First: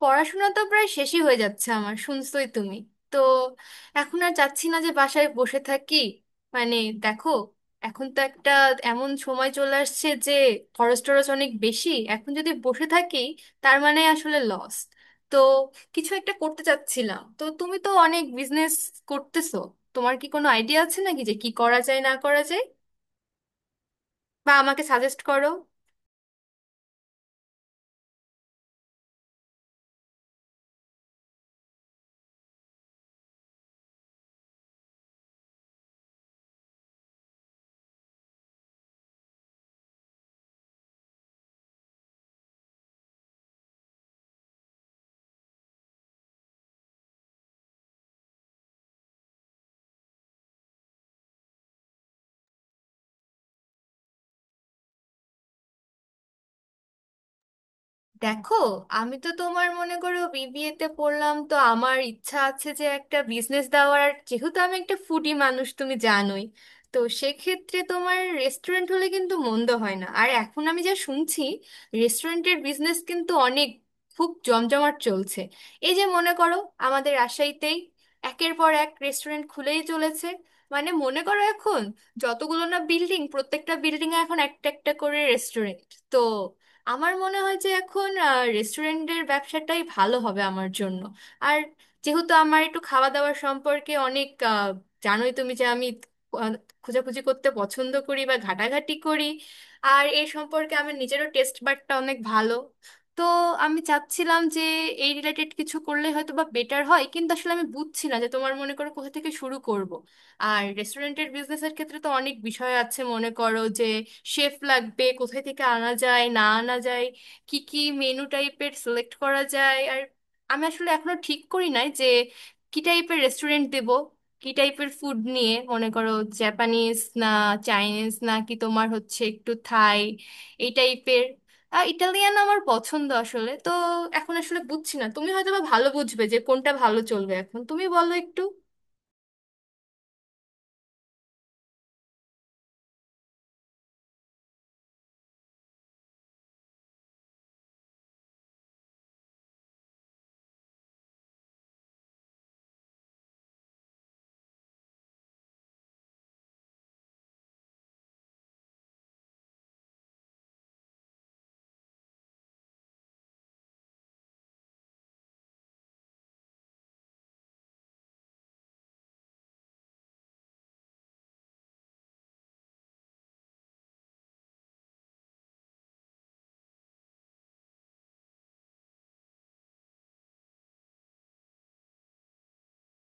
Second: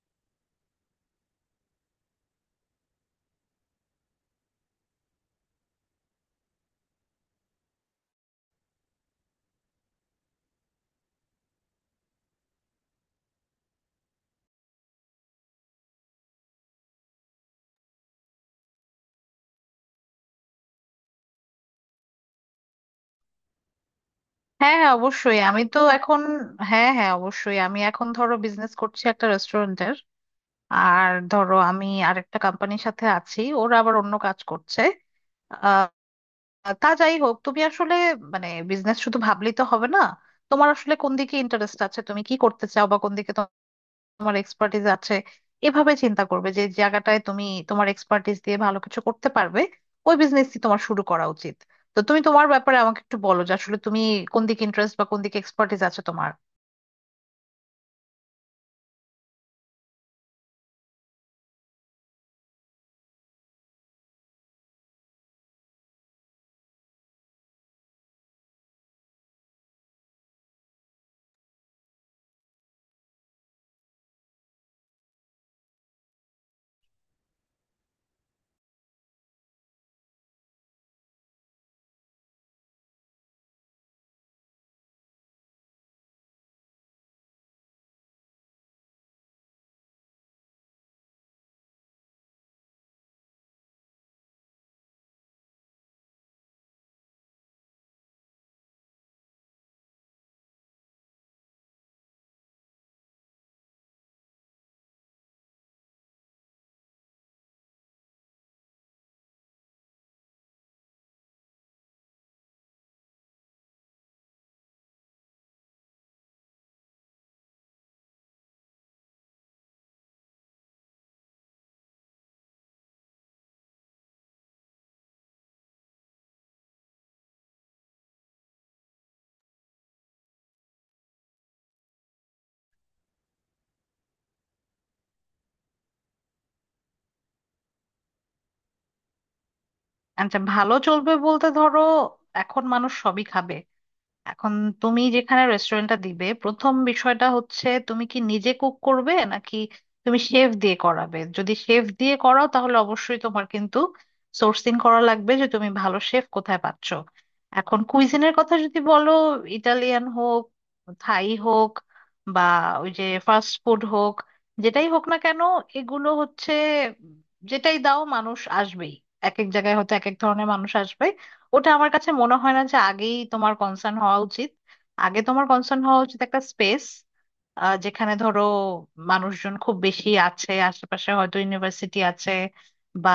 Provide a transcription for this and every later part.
পড়াশোনা তো প্রায় শেষই হয়ে যাচ্ছে আমার, শুনছোই তুমি তো। এখন আর চাচ্ছি না যে বাসায় বসে থাকি। মানে দেখো, এখন তো একটা এমন সময় চলে আসছে যে খরচ টরচ অনেক বেশি, এখন যদি বসে থাকি তার মানে আসলে লস। তো কিছু একটা করতে চাচ্ছিলাম, তো তুমি তো অনেক বিজনেস করতেছো, তোমার কি কোনো আইডিয়া আছে নাকি যে কি করা যায় না করা যায়, বা হ্যাঁ আমাকে হ্যাঁ সাজেস্ট অবশ্যই করো। আমি এখন ধরো বিজনেস করছি একটা রেস্টুরেন্টের, আর ধরো আমি আরেকটা কোম্পানির সাথে আছি, ওরা আবার অন্য কাজ করছে। আহ, তা যাই হোক, তুমি আসলে মানে বিজনেস শুধু ভাবলেই তো হবে না। তোমার আসলে কোন দিকে ইন্টারেস্ট আছে, তুমি কি করতে চাও, বা কোন দিকে তোমার এক্সপার্টিস আছে, এভাবে চিন্তা করবে। যে জায়গাটায় তুমি তোমার এক্সপার্টিস দিয়ে ভালো কিছু করতে পারবে, ওই বিজনেসই তোমার শুরু করা উচিত। তো তুমি তোমার ব্যাপারে আমাকে একটু বলো যে আসলে তুমি কোন দিকে ইন্টারেস্ট বা কোন দিকে এক্সপার্টিস আছে তোমার। দেখো, আমি তো তোমার মনে করো বিবিএ তে পড়লাম, তো আমার ইচ্ছা আছে যে একটা বিজনেস দেওয়ার, আর যেহেতু আমি একটা ফুডি মানুষ তুমি জানোই, তো সেক্ষেত্রে তোমার রেস্টুরেন্ট হলে কিন্তু মন্দ হয় না। আর এখন আমি যা শুনছি, রেস্টুরেন্টের বিজনেস কিন্তু অনেক খুব জমজমাট চলছে। এই যে মনে করো আমাদের রাজশাহীতেই একের পর এক রেস্টুরেন্ট খুলেই চলেছে। মানে মনে করো এখন যতগুলো না বিল্ডিং, প্রত্যেকটা বিল্ডিংয়ে এখন একটা একটা করে রেস্টুরেন্ট। তো আমার মনে হয় যে এখন রেস্টুরেন্টের ব্যবসাটাই ভালো হবে আমার জন্য। আর যেহেতু আমার একটু খাওয়া দাওয়ার সম্পর্কে অনেক জানোই তুমি যে আমি আহ, খোঁজাখুঁজি করতে পছন্দ করি বা ঘাটাঘাটি করি, আর এই সম্পর্কে আমার নিজেরও টেস্ট বাডটা অনেক ভালো। তো আমি চাচ্ছিলাম যে এই রিলেটেড কিছু করলে হয়তো বা বেটার হয়, কিন্তু আসলে আমি বুঝছি না যে তোমার মনে করো কোথা থেকে শুরু করব। আর রেস্টুরেন্টের বিজনেসের ক্ষেত্রে তো অনেক বিষয় আছে, মনে করো যে শেফ লাগবে, কোথায় থেকে আনা যায় না আনা যায়, কি কি মেনু টাইপের সিলেক্ট করা যায়। আর আমি আসলে এখনো ঠিক করি নাই যে কি টাইপের রেস্টুরেন্ট দেব, কি টাইপের ফুড নিয়ে মনে করো জাপানিজ না চাইনিজ না কি তোমার হচ্ছে একটু থাই এই টাইপের। ইটালিয়ান আমার পছন্দ আসলে, তো এখন আসলে বুঝছি না, তুমি হয়তো বা ভালো বুঝবে যে কোনটা ভালো চলবে, এখন তুমি বলো একটু। আচ্ছা, ভালো চলবে বলতে ধরো এখন মানুষ সবই খাবে। এখন তুমি যেখানে রেস্টুরেন্টটা দিবে, প্রথম বিষয়টা হচ্ছে তুমি কি নিজে কুক করবে নাকি তুমি শেফ দিয়ে করাবে। যদি শেফ দিয়ে করাও তাহলে অবশ্যই তোমার কিন্তু সোর্সিং করা লাগবে যে তুমি ভালো শেফ কোথায় পাচ্ছ। এখন কুইজিনের কথা যদি বলো, ইটালিয়ান হোক, থাই হোক, বা ওই যে ফাস্ট ফুড হোক, যেটাই হোক না কেন, এগুলো হচ্ছে, যেটাই দাও মানুষ আসবেই। এক এক জায়গায় হয়তো এক এক ধরনের মানুষ আসবে। ওটা আমার কাছে মনে হয় না যে আগেই তোমার কনসার্ন হওয়া উচিত। আগে তোমার কনসার্ন হওয়া উচিত একটা স্পেস, যেখানে ধরো মানুষজন খুব বেশি আছে, আশেপাশে হয়তো ইউনিভার্সিটি আছে বা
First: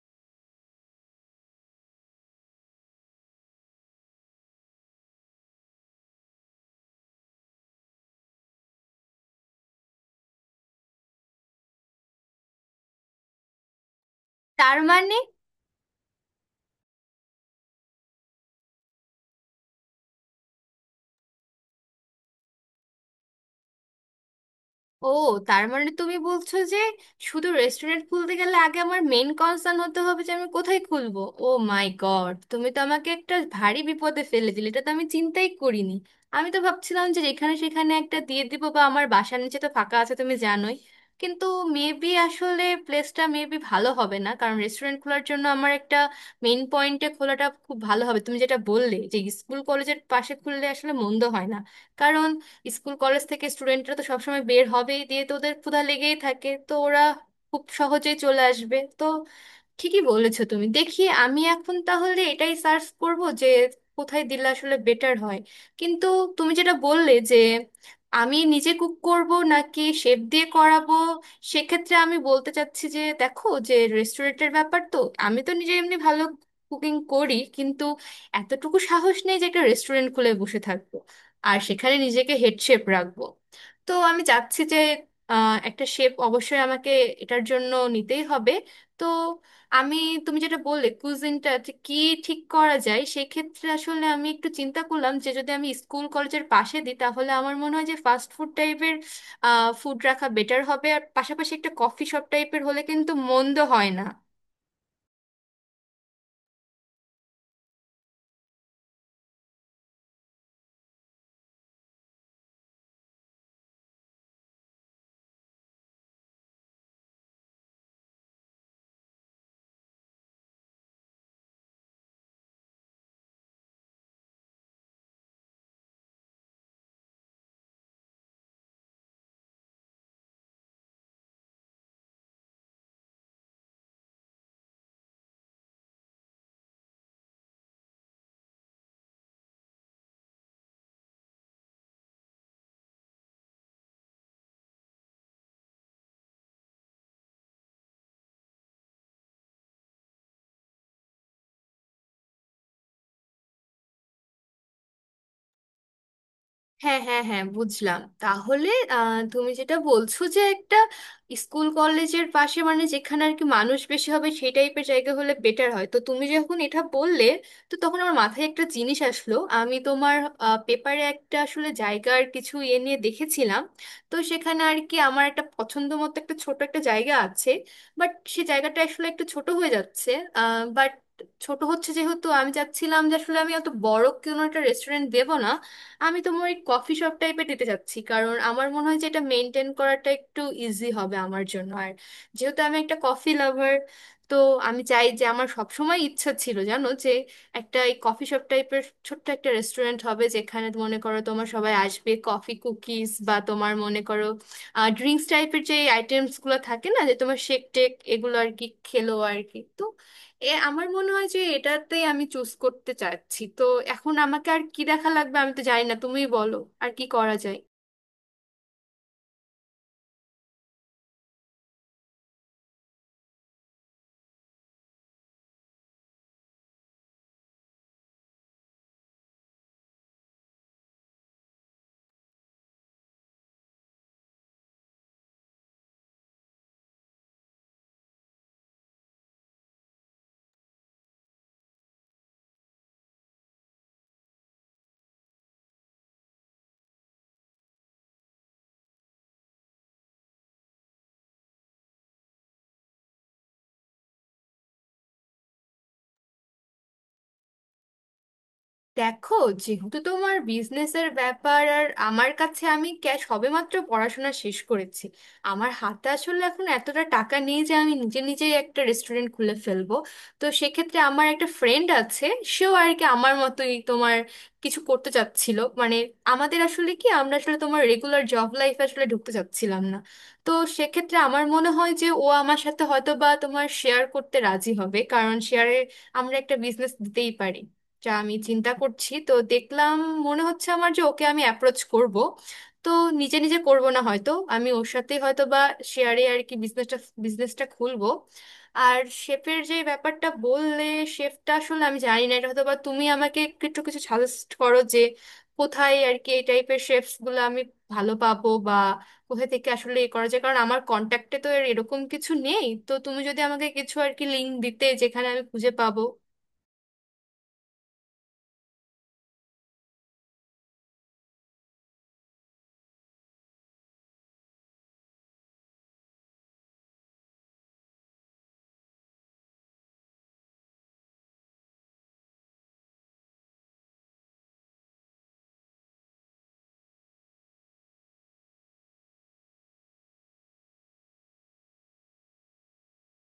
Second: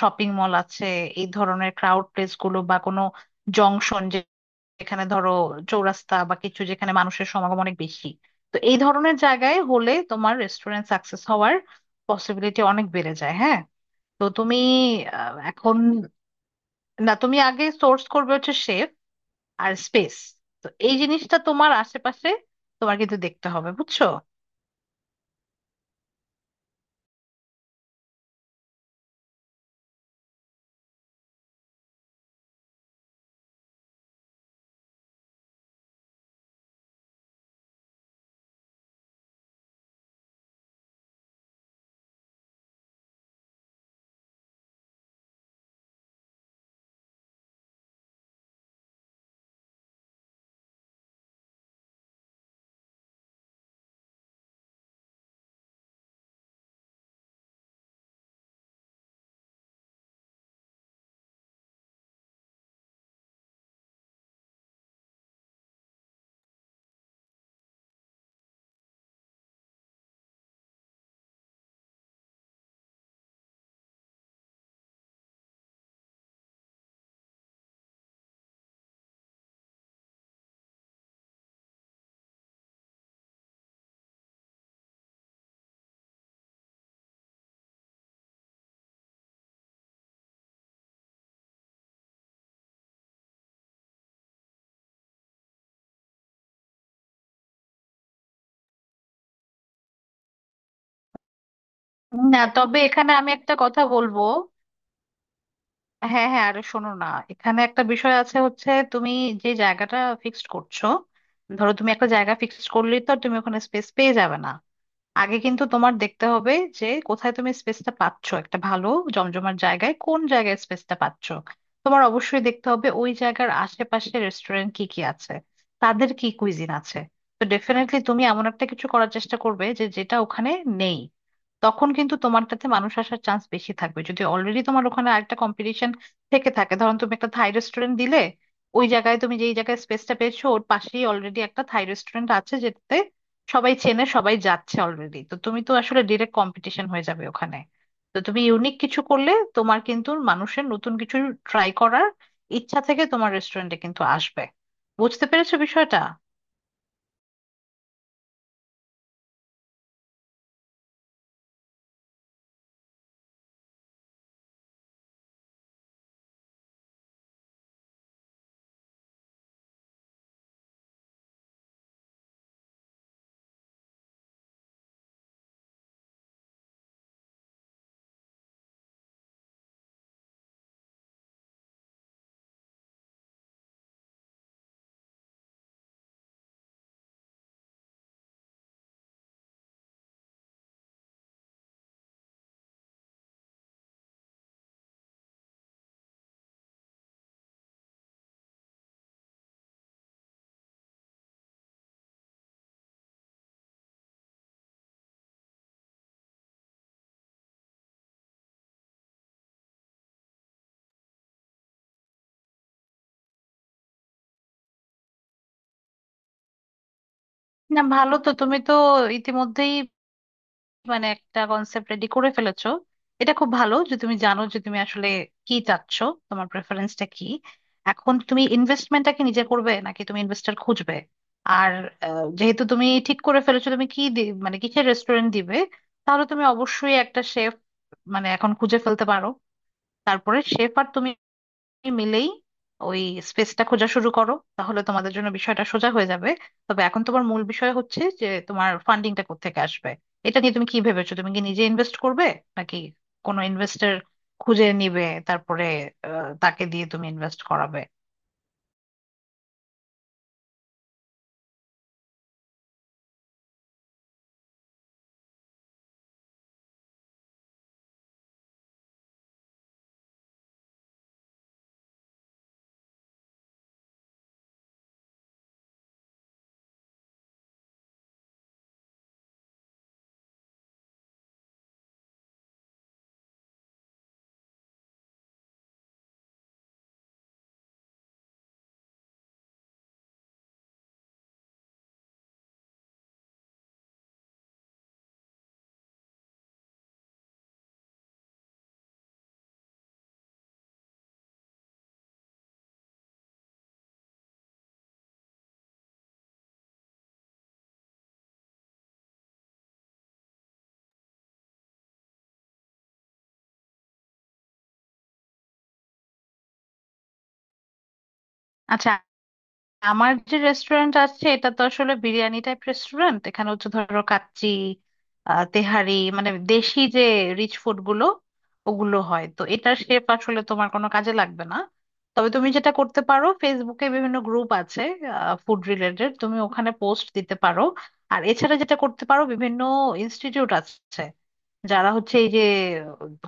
শপিং মল আছে, এই ধরনের ক্রাউড প্লেস গুলো, বা কোনো জংশন, যেখানে ধরো চৌরাস্তা বা কিছু, যেখানে মানুষের সমাগম অনেক বেশি। তো এই ধরনের জায়গায় হলে তোমার রেস্টুরেন্ট সাকসেস হওয়ার পসিবিলিটি অনেক বেড়ে যায়, হ্যাঁ। তো তুমি তার মানে এখন, না তুমি আগে সোর্স করবে হচ্ছে শেফ আর স্পেস। তো এই জিনিসটা তোমার আশেপাশে তোমার কিন্তু দেখতে হবে, বুঝছো? ও, তার মানে তুমি বলছো যে শুধু রেস্টুরেন্ট খুলতে গেলে আগে আমার মেন কনসার্ন হতে হবে যে আমি কোথায় খুলবো। ও মাই গড, তুমি তো আমাকে একটা ভারী বিপদে ফেলে দিলে, এটা তো আমি চিন্তাই করিনি। আমি তো ভাবছিলাম যে যেখানে সেখানে একটা দিয়ে দিব, বা আমার বাসার নিচে তো ফাঁকা আছে তুমি জানোই, কিন্তু মেবি আসলে প্লেসটা মেবি ভালো হবে না। কারণ রেস্টুরেন্ট খোলার জন্য আমার একটা মেইন পয়েন্টে খোলাটা খুব ভালো হবে। তুমি যেটা বললে যে স্কুল কলেজের পাশে খুললে আসলে মন্দ হয় না, কারণ স্কুল কলেজ থেকে স্টুডেন্টরা তো সবসময় বের হবেই, দিয়ে তো ওদের ক্ষুধা লেগেই থাকে, তো ওরা খুব সহজেই চলে আসবে। তো ঠিকই বলেছো তুমি, দেখি আমি এখন তাহলে এটাই সার্চ করব যে কোথায় দিলে আসলে বেটার হয়। কিন্তু তুমি যেটা বললে যে আমি নিজে কুক করব নাকি শেফ দিয়ে করাবো, সেক্ষেত্রে আমি বলতে চাচ্ছি যে দেখো, যে রেস্টুরেন্টের ব্যাপার তো, আমি তো নিজে এমনি ভালো কুকিং করি, কিন্তু এতটুকু সাহস নেই যে একটা রেস্টুরেন্ট খুলে বসে থাকবো আর সেখানে নিজেকে হেড শেফ রাখবো। তো আমি চাচ্ছি যে একটা শেফ অবশ্যই আমাকে এটার জন্য নিতেই হবে। তো আমি তুমি যেটা বললে কুজিনটা যে কি ঠিক করা যায়, সেক্ষেত্রে আসলে আমি একটু চিন্তা করলাম যে যদি আমি স্কুল কলেজের পাশে দিই তাহলে আমার মনে হয় যে ফাস্ট ফুড টাইপের ফুড রাখা বেটার হবে, আর পাশাপাশি একটা কফি শপ না টাইপের তবে হলে এখানে কিন্তু আমি একটা মন্দ কথা হয় না। বলবো। হ্যাঁ হ্যাঁ, আরে শোনো না, এখানে একটা বিষয় আছে হচ্ছে তুমি যে জায়গাটা ফিক্সড করছো, ধরো তুমি একটা জায়গা ফিক্সড করলেই তো আর তুমি ওখানে স্পেস পেয়ে যাবে না। আগে কিন্তু তোমার দেখতে হবে যে কোথায় তুমি স্পেসটা পাচ্ছ, একটা ভালো জমজমার জায়গায় কোন জায়গায় স্পেসটা পাচ্ছ। তোমার অবশ্যই দেখতে হবে ওই জায়গার আশেপাশে রেস্টুরেন্ট কি কি আছে, তাদের কি কুইজিন আছে। তো ডেফিনেটলি তুমি এমন একটা কিছু করার চেষ্টা করবে যে যেটা ওখানে নেই। তখন কিন্তু তোমারটাতে মানুষ আসার চান্স বেশি থাকবে। যদি অলরেডি তোমার ওখানে আরেকটা কম্পিটিশন থেকে থাকে, ধরুন তুমি একটা থাই রেস্টুরেন্ট দিলে, ওই জায়গায় তুমি যেই জায়গায় স্পেসটা পেয়েছো ওর পাশেই অলরেডি একটা থাই রেস্টুরেন্ট আছে যেটাতে সবাই চেনে, সবাই যাচ্ছে অলরেডি, তো তুমি তো আসলে ডিরেক্ট কম্পিটিশন হয়ে যাবে ওখানে। তো তুমি ইউনিক কিছু করলে তোমার কিন্তু মানুষের নতুন কিছু ট্রাই করার ইচ্ছা থেকে তোমার রেস্টুরেন্টে কিন্তু আসবে। বুঝতে পেরেছো বিষয়টা? হ্যাঁ, হ্যাঁ, হ্যাঁ, বুঝলাম তাহলে। তুমি যেটা বলছো যে একটা স্কুল কলেজের পাশে, মানে যেখানে আর কি মানুষ বেশি হবে সেই টাইপের জায়গা হলে বেটার হয়, তো তুমি যখন এটা বললে তো তখন আমার মাথায় একটা জিনিস আসলো। আমি তোমার পেপারে একটা আসলে জায়গার কিছু ইয়ে নিয়ে দেখেছিলাম, তো সেখানে আর কি আমার একটা পছন্দ মতো একটা ছোট একটা জায়গা আছে, বাট সে জায়গাটা আসলে একটু ছোট হয়ে যাচ্ছে। বাট ছোট হচ্ছে, যেহেতু আমি চাচ্ছিলাম যে আসলে আমি অত বড় কোনো একটা রেস্টুরেন্ট দেবো না, আমি তোমার ওই কফি শপ টাইপের দিতে চাচ্ছি, কারণ আমার মনে হয় যে এটা মেনটেন করাটা একটু ইজি হবে আমার জন্য। আর যেহেতু আমি একটা কফি লাভার, তো আমি চাই যে, আমার সবসময় ইচ্ছা ছিল জানো যে একটা এই কফি শপ টাইপের ছোট্ট একটা রেস্টুরেন্ট হবে যেখানে মনে করো তোমার সবাই আসবে, কফি কুকিজ বা তোমার মনে করো ড্রিঙ্কস টাইপের যে আইটেমসগুলো থাকে না, যে তোমার শেক টেক এগুলো আর কি খেলো আর কি। তো এ আমার মনে হয় যে এটাতেই আমি চুজ করতে চাচ্ছি। তো এখন আমাকে আর কি দেখা লাগবে আমি তো জানি না, তুমিই বলো আর কি করা যায়। না ভালো, তো তুমি তো ইতিমধ্যেই মানে একটা কনসেপ্ট রেডি করে ফেলেছো। এটা খুব ভালো যে তুমি জানো যে তুমি আসলে কি চাচ্ছ, তোমার প্রেফারেন্সটা কি। এখন তুমি ইনভেস্টমেন্টটা কি নিজে করবে নাকি তুমি ইনভেস্টর খুঁজবে। আর যেহেতু তুমি ঠিক করে ফেলেছো তুমি মানে কিসের রেস্টুরেন্ট দিবে, তাহলে তুমি অবশ্যই একটা শেফ মানে এখন খুঁজে ফেলতে পারো। তারপরে শেফ আর তুমি মিলেই ওই স্পেসটা খোঁজা শুরু করো, তাহলে তোমাদের জন্য বিষয়টা সোজা হয়ে যাবে। তবে এখন তোমার মূল বিষয় হচ্ছে যে তোমার ফান্ডিংটা কোত্থেকে আসবে। এটা নিয়ে তুমি কি ভেবেছো? তুমি কি নিজে ইনভেস্ট করবে নাকি কোনো ইনভেস্টর খুঁজে নিবে, তারপরে তাকে দিয়ে তুমি ইনভেস্ট করাবে। দেখো, যেহেতু তোমার বিজনেসের ব্যাপার আর আমার কাছে আমি ক্যাশ, সবেমাত্র পড়াশোনা শেষ করেছি, আমার হাতে আসলে এখন এতটা টাকা নেই যে আমি নিজে নিজেই একটা রেস্টুরেন্ট খুলে ফেলবো। তো সেক্ষেত্রে আমার একটা ফ্রেন্ড আছে, সেও আর কি আমার মতোই তোমার কিছু করতে চাচ্ছিল। মানে আমাদের আসলে কি, আমরা আসলে তোমার রেগুলার জব লাইফ আসলে ঢুকতে চাচ্ছিলাম না। তো সেক্ষেত্রে আমার মনে হয় যে ও আমার সাথে হয়তো বা তোমার শেয়ার করতে রাজি হবে, কারণ শেয়ারে আমরা একটা বিজনেস দিতেই পারি, যা আমি চিন্তা করছি। তো দেখলাম, মনে হচ্ছে আমার যে ওকে আমি অ্যাপ্রোচ করব, তো নিজে নিজে করব না, হয়তো আমি ওর সাথে হয়তো বা শেয়ারে আর কি বিজনেসটা বিজনেসটা খুলবো। আর শেফের যে ব্যাপারটা বললে, শেফটা আসলে আমি জানি না, এটা হয়তো বা তুমি আমাকে একটু কিছু সাজেস্ট করো যে কোথায় আর কি এই টাইপের শেফস গুলো আমি ভালো পাবো, বা কোথা থেকে আসলে এ করা যায়, কারণ আমার কন্ট্যাক্টে তো এরকম কিছু নেই। তো তুমি যদি আমাকে কিছু আর কি লিঙ্ক দিতে যেখানে আমি খুঁজে পাবো। আচ্ছা, আমার যে রেস্টুরেন্ট আছে এটা তো আসলে বিরিয়ানি টাইপ রেস্টুরেন্ট, এখানে হচ্ছে ধরো কাচ্চি, তেহারি, মানে দেশি যে রিচ ফুড গুলো, ওগুলো হয়, তো এটার শেপ আসলে তোমার কোনো কাজে লাগবে না। তবে তুমি যেটা করতে পারো, ফেসবুকে বিভিন্ন গ্রুপ আছে ফুড রিলেটেড, তুমি ওখানে পোস্ট দিতে পারো। আর এছাড়া যেটা করতে পারো, বিভিন্ন ইনস্টিটিউট আছে যারা হচ্ছে এই যে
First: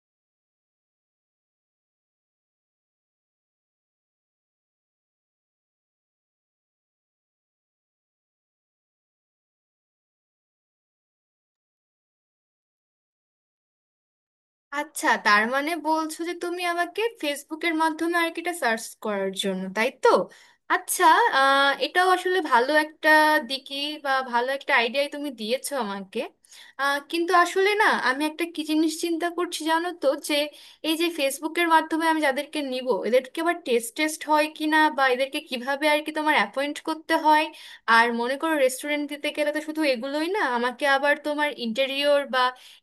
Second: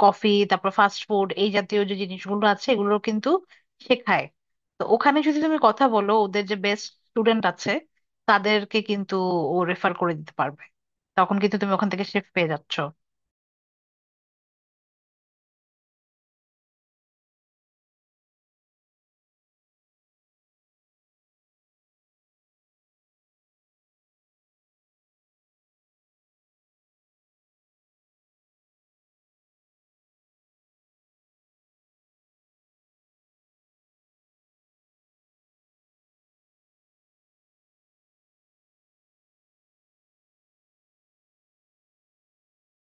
কফি, তারপর ফাস্ট ফুড, এই জাতীয় যে জিনিসগুলো আছে এগুলো কিন্তু শেখায়। তো ওখানে যদি তুমি কথা বলো, ওদের যে বেস্ট স্টুডেন্ট আছে তাদেরকে কিন্তু ও রেফার করে দিতে পারবে। তখন কিন্তু তুমি ওখান থেকে শেফ পেয়ে যাচ্ছ। আচ্ছা, তার মানে বলছো যে তুমি আমাকে ফেসবুকের মাধ্যমে আর কি এটা সার্চ করার জন্য, তাই তো? আচ্ছা, এটাও আসলে ভালো একটা দিকই, বা ভালো একটা আইডিয়াই তুমি দিয়েছো আমাকে। কিন্তু আসলে না, আমি একটা কি জিনিস চিন্তা করছি জানো তো যে এই যে ফেসবুকের মাধ্যমে আমি যাদেরকে নিব, এদেরকে আবার টেস্ট টেস্ট হয় কি না, বা এদেরকে কিভাবে আর কি তোমার অ্যাপয়েন্ট করতে হয়। আর মনে করো রেস্টুরেন্ট দিতে গেলে তো শুধু এগুলোই না, আমাকে আবার তোমার ইন্টেরিয়র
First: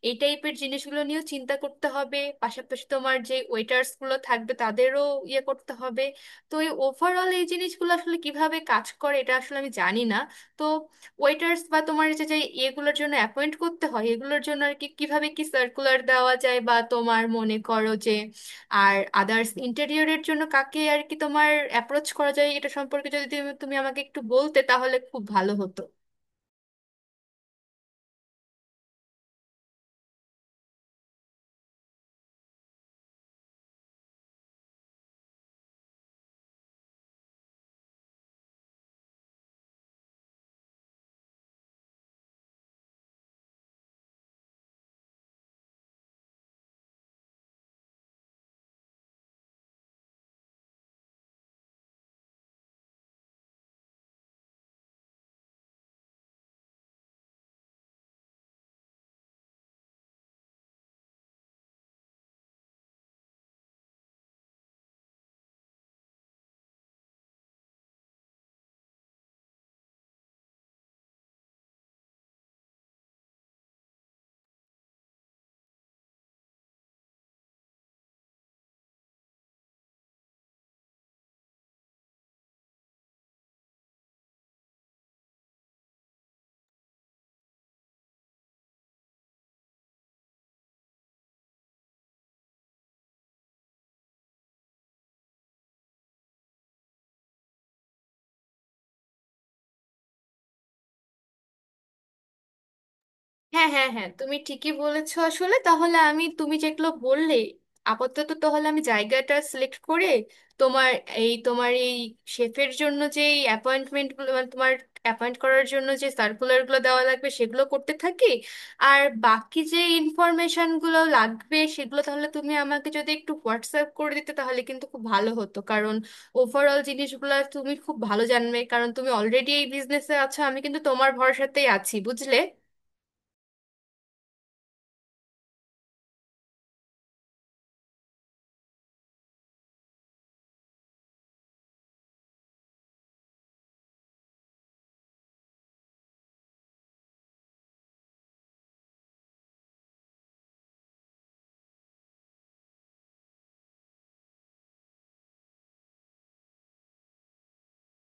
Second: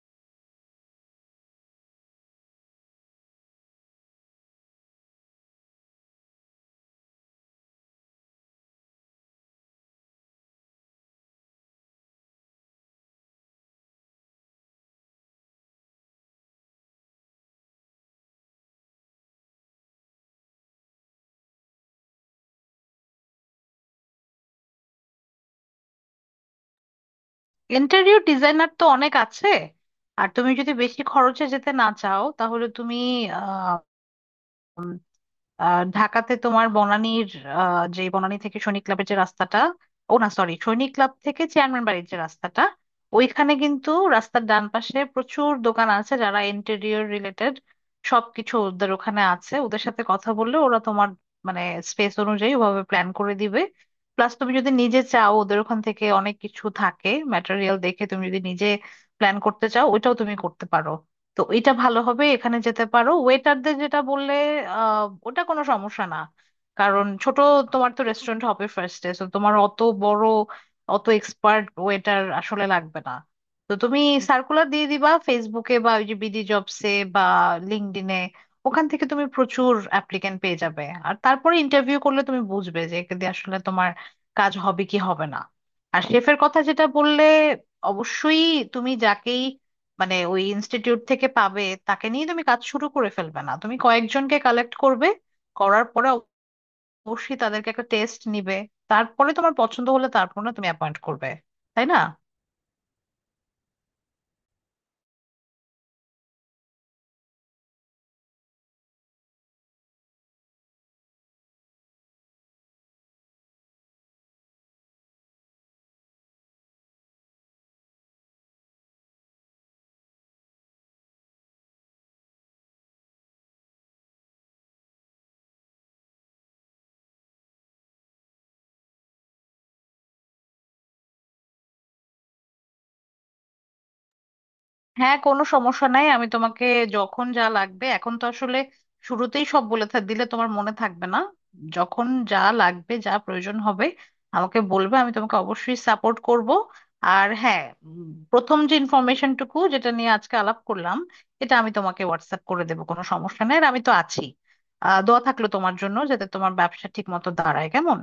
এই টাইপের জিনিসগুলো নিয়েও চিন্তা করতে হবে, পাশাপাশি তোমার যে ওয়েটার্স গুলো থাকবে তাদেরও ইয়ে করতে হবে। তো এই ওভারঅল এই জিনিসগুলো আসলে কিভাবে কাজ করে এটা আসলে আমি জানি না। তো ওয়েটার্স বা তোমার যে যে এগুলোর জন্য অ্যাপয়েন্ট করতে হয় এগুলোর জন্য আর কি কিভাবে কি সার্কুলার দেওয়া যায়, বা তোমার মনে করো যে আর আদার্স ইন্টেরিয়রের জন্য কাকে আর কি তোমার অ্যাপ্রোচ করা যায়, এটা সম্পর্কে যদি তুমি তুমি আমাকে একটু বলতে তাহলে খুব ভালো হতো। ইন্টেরিয়র ডিজাইনার তো অনেক আছে। আর তুমি যদি বেশি খরচে যেতে না চাও, তাহলে তুমি ঢাকাতে তোমার বনানীর যে বনানী থেকে সৈনিক ক্লাবের যে রাস্তাটা, ও না সরি, সৈনিক ক্লাব থেকে চেয়ারম্যান বাড়ির যে রাস্তাটা, ওইখানে কিন্তু রাস্তার ডান পাশে প্রচুর দোকান আছে যারা ইন্টেরিয়র রিলেটেড সবকিছু ওদের ওখানে আছে। ওদের সাথে কথা বললে ওরা তোমার মানে স্পেস অনুযায়ী ওভাবে প্ল্যান করে দিবে। প্লাস তুমি যদি নিজে চাও, ওদের ওখান থেকে অনেক কিছু থাকে ম্যাটেরিয়াল, দেখে তুমি যদি নিজে প্ল্যান করতে চাও, ওইটাও তুমি করতে পারো। তো এটা ভালো হবে, এখানে যেতে পারো। ওয়েটারদের যেটা বললে, ওটা কোনো সমস্যা না। কারণ ছোট তোমার তো রেস্টুরেন্ট হবে ফার্স্টে, তো তোমার অত বড় অত এক্সপার্ট ওয়েটার আসলে লাগবে না। তো তুমি সার্কুলার দিয়ে দিবা ফেসবুকে বা ওই যে বিডি জবসে বা লিঙ্কডইনে, ওখান থেকে তুমি প্রচুর অ্যাপ্লিক্যান্ট পেয়ে যাবে। আর তারপরে ইন্টারভিউ করলে তুমি বুঝবে যে একে দিয়ে আসলে তোমার কাজ হবে কি হবে না। আর শেফের কথা যেটা বললে, অবশ্যই তুমি যাকেই মানে ওই ইনস্টিটিউট থেকে পাবে তাকে নিয়ে তুমি কাজ শুরু করে ফেলবে না, তুমি কয়েকজনকে কালেক্ট করবে। করার পরে অবশ্যই তাদেরকে একটা টেস্ট নিবে, তারপরে তোমার পছন্দ হলে তারপর না তুমি অ্যাপয়েন্ট করবে, তাই না? হ্যাঁ, হ্যাঁ, হ্যাঁ, তুমি ঠিকই বলেছো আসলে। তাহলে আমি তুমি যেগুলো বললে, আপাতত তাহলে আমি জায়গাটা সিলেক্ট করে, তোমার তোমার এই শেফের জন্য যে অ্যাপয়েন্টমেন্ট গুলো, মানে তোমার অ্যাপয়েন্ট করার জন্য যে সার্কুলারগুলো দেওয়া লাগবে সেগুলো করতে থাকি। আর বাকি যে ইনফরমেশনগুলো লাগবে সেগুলো তাহলে তুমি আমাকে যদি একটু হোয়াটসঅ্যাপ করে দিতে তাহলে কিন্তু খুব ভালো হতো, কারণ ওভারঅল জিনিসগুলো তুমি খুব ভালো জানবে, কারণ তুমি অলরেডি এই বিজনেসে আছো। আমি কিন্তু তোমার ভরসাতেই আছি, বুঝলে। হ্যাঁ, কোনো সমস্যা নাই, আমি তোমাকে যখন যা লাগবে, এখন তো আসলে শুরুতেই সব দিলে তোমার মনে থাকবে না। যখন যা লাগবে, যা প্রয়োজন হবে আমাকে বলবে, আমি তোমাকে অবশ্যই সাপোর্ট করব। আর হ্যাঁ, প্রথম যে ইনফরমেশনটুকু যেটা নিয়ে আজকে আলাপ করলাম, এটা আমি তোমাকে হোয়াটসঅ্যাপ করে দেবো, কোনো সমস্যা নেই। আর আমি তো আছি। দোয়া থাকলো তোমার জন্য যাতে তোমার ব্যবসা ঠিক মতো দাঁড়ায়, কেমন।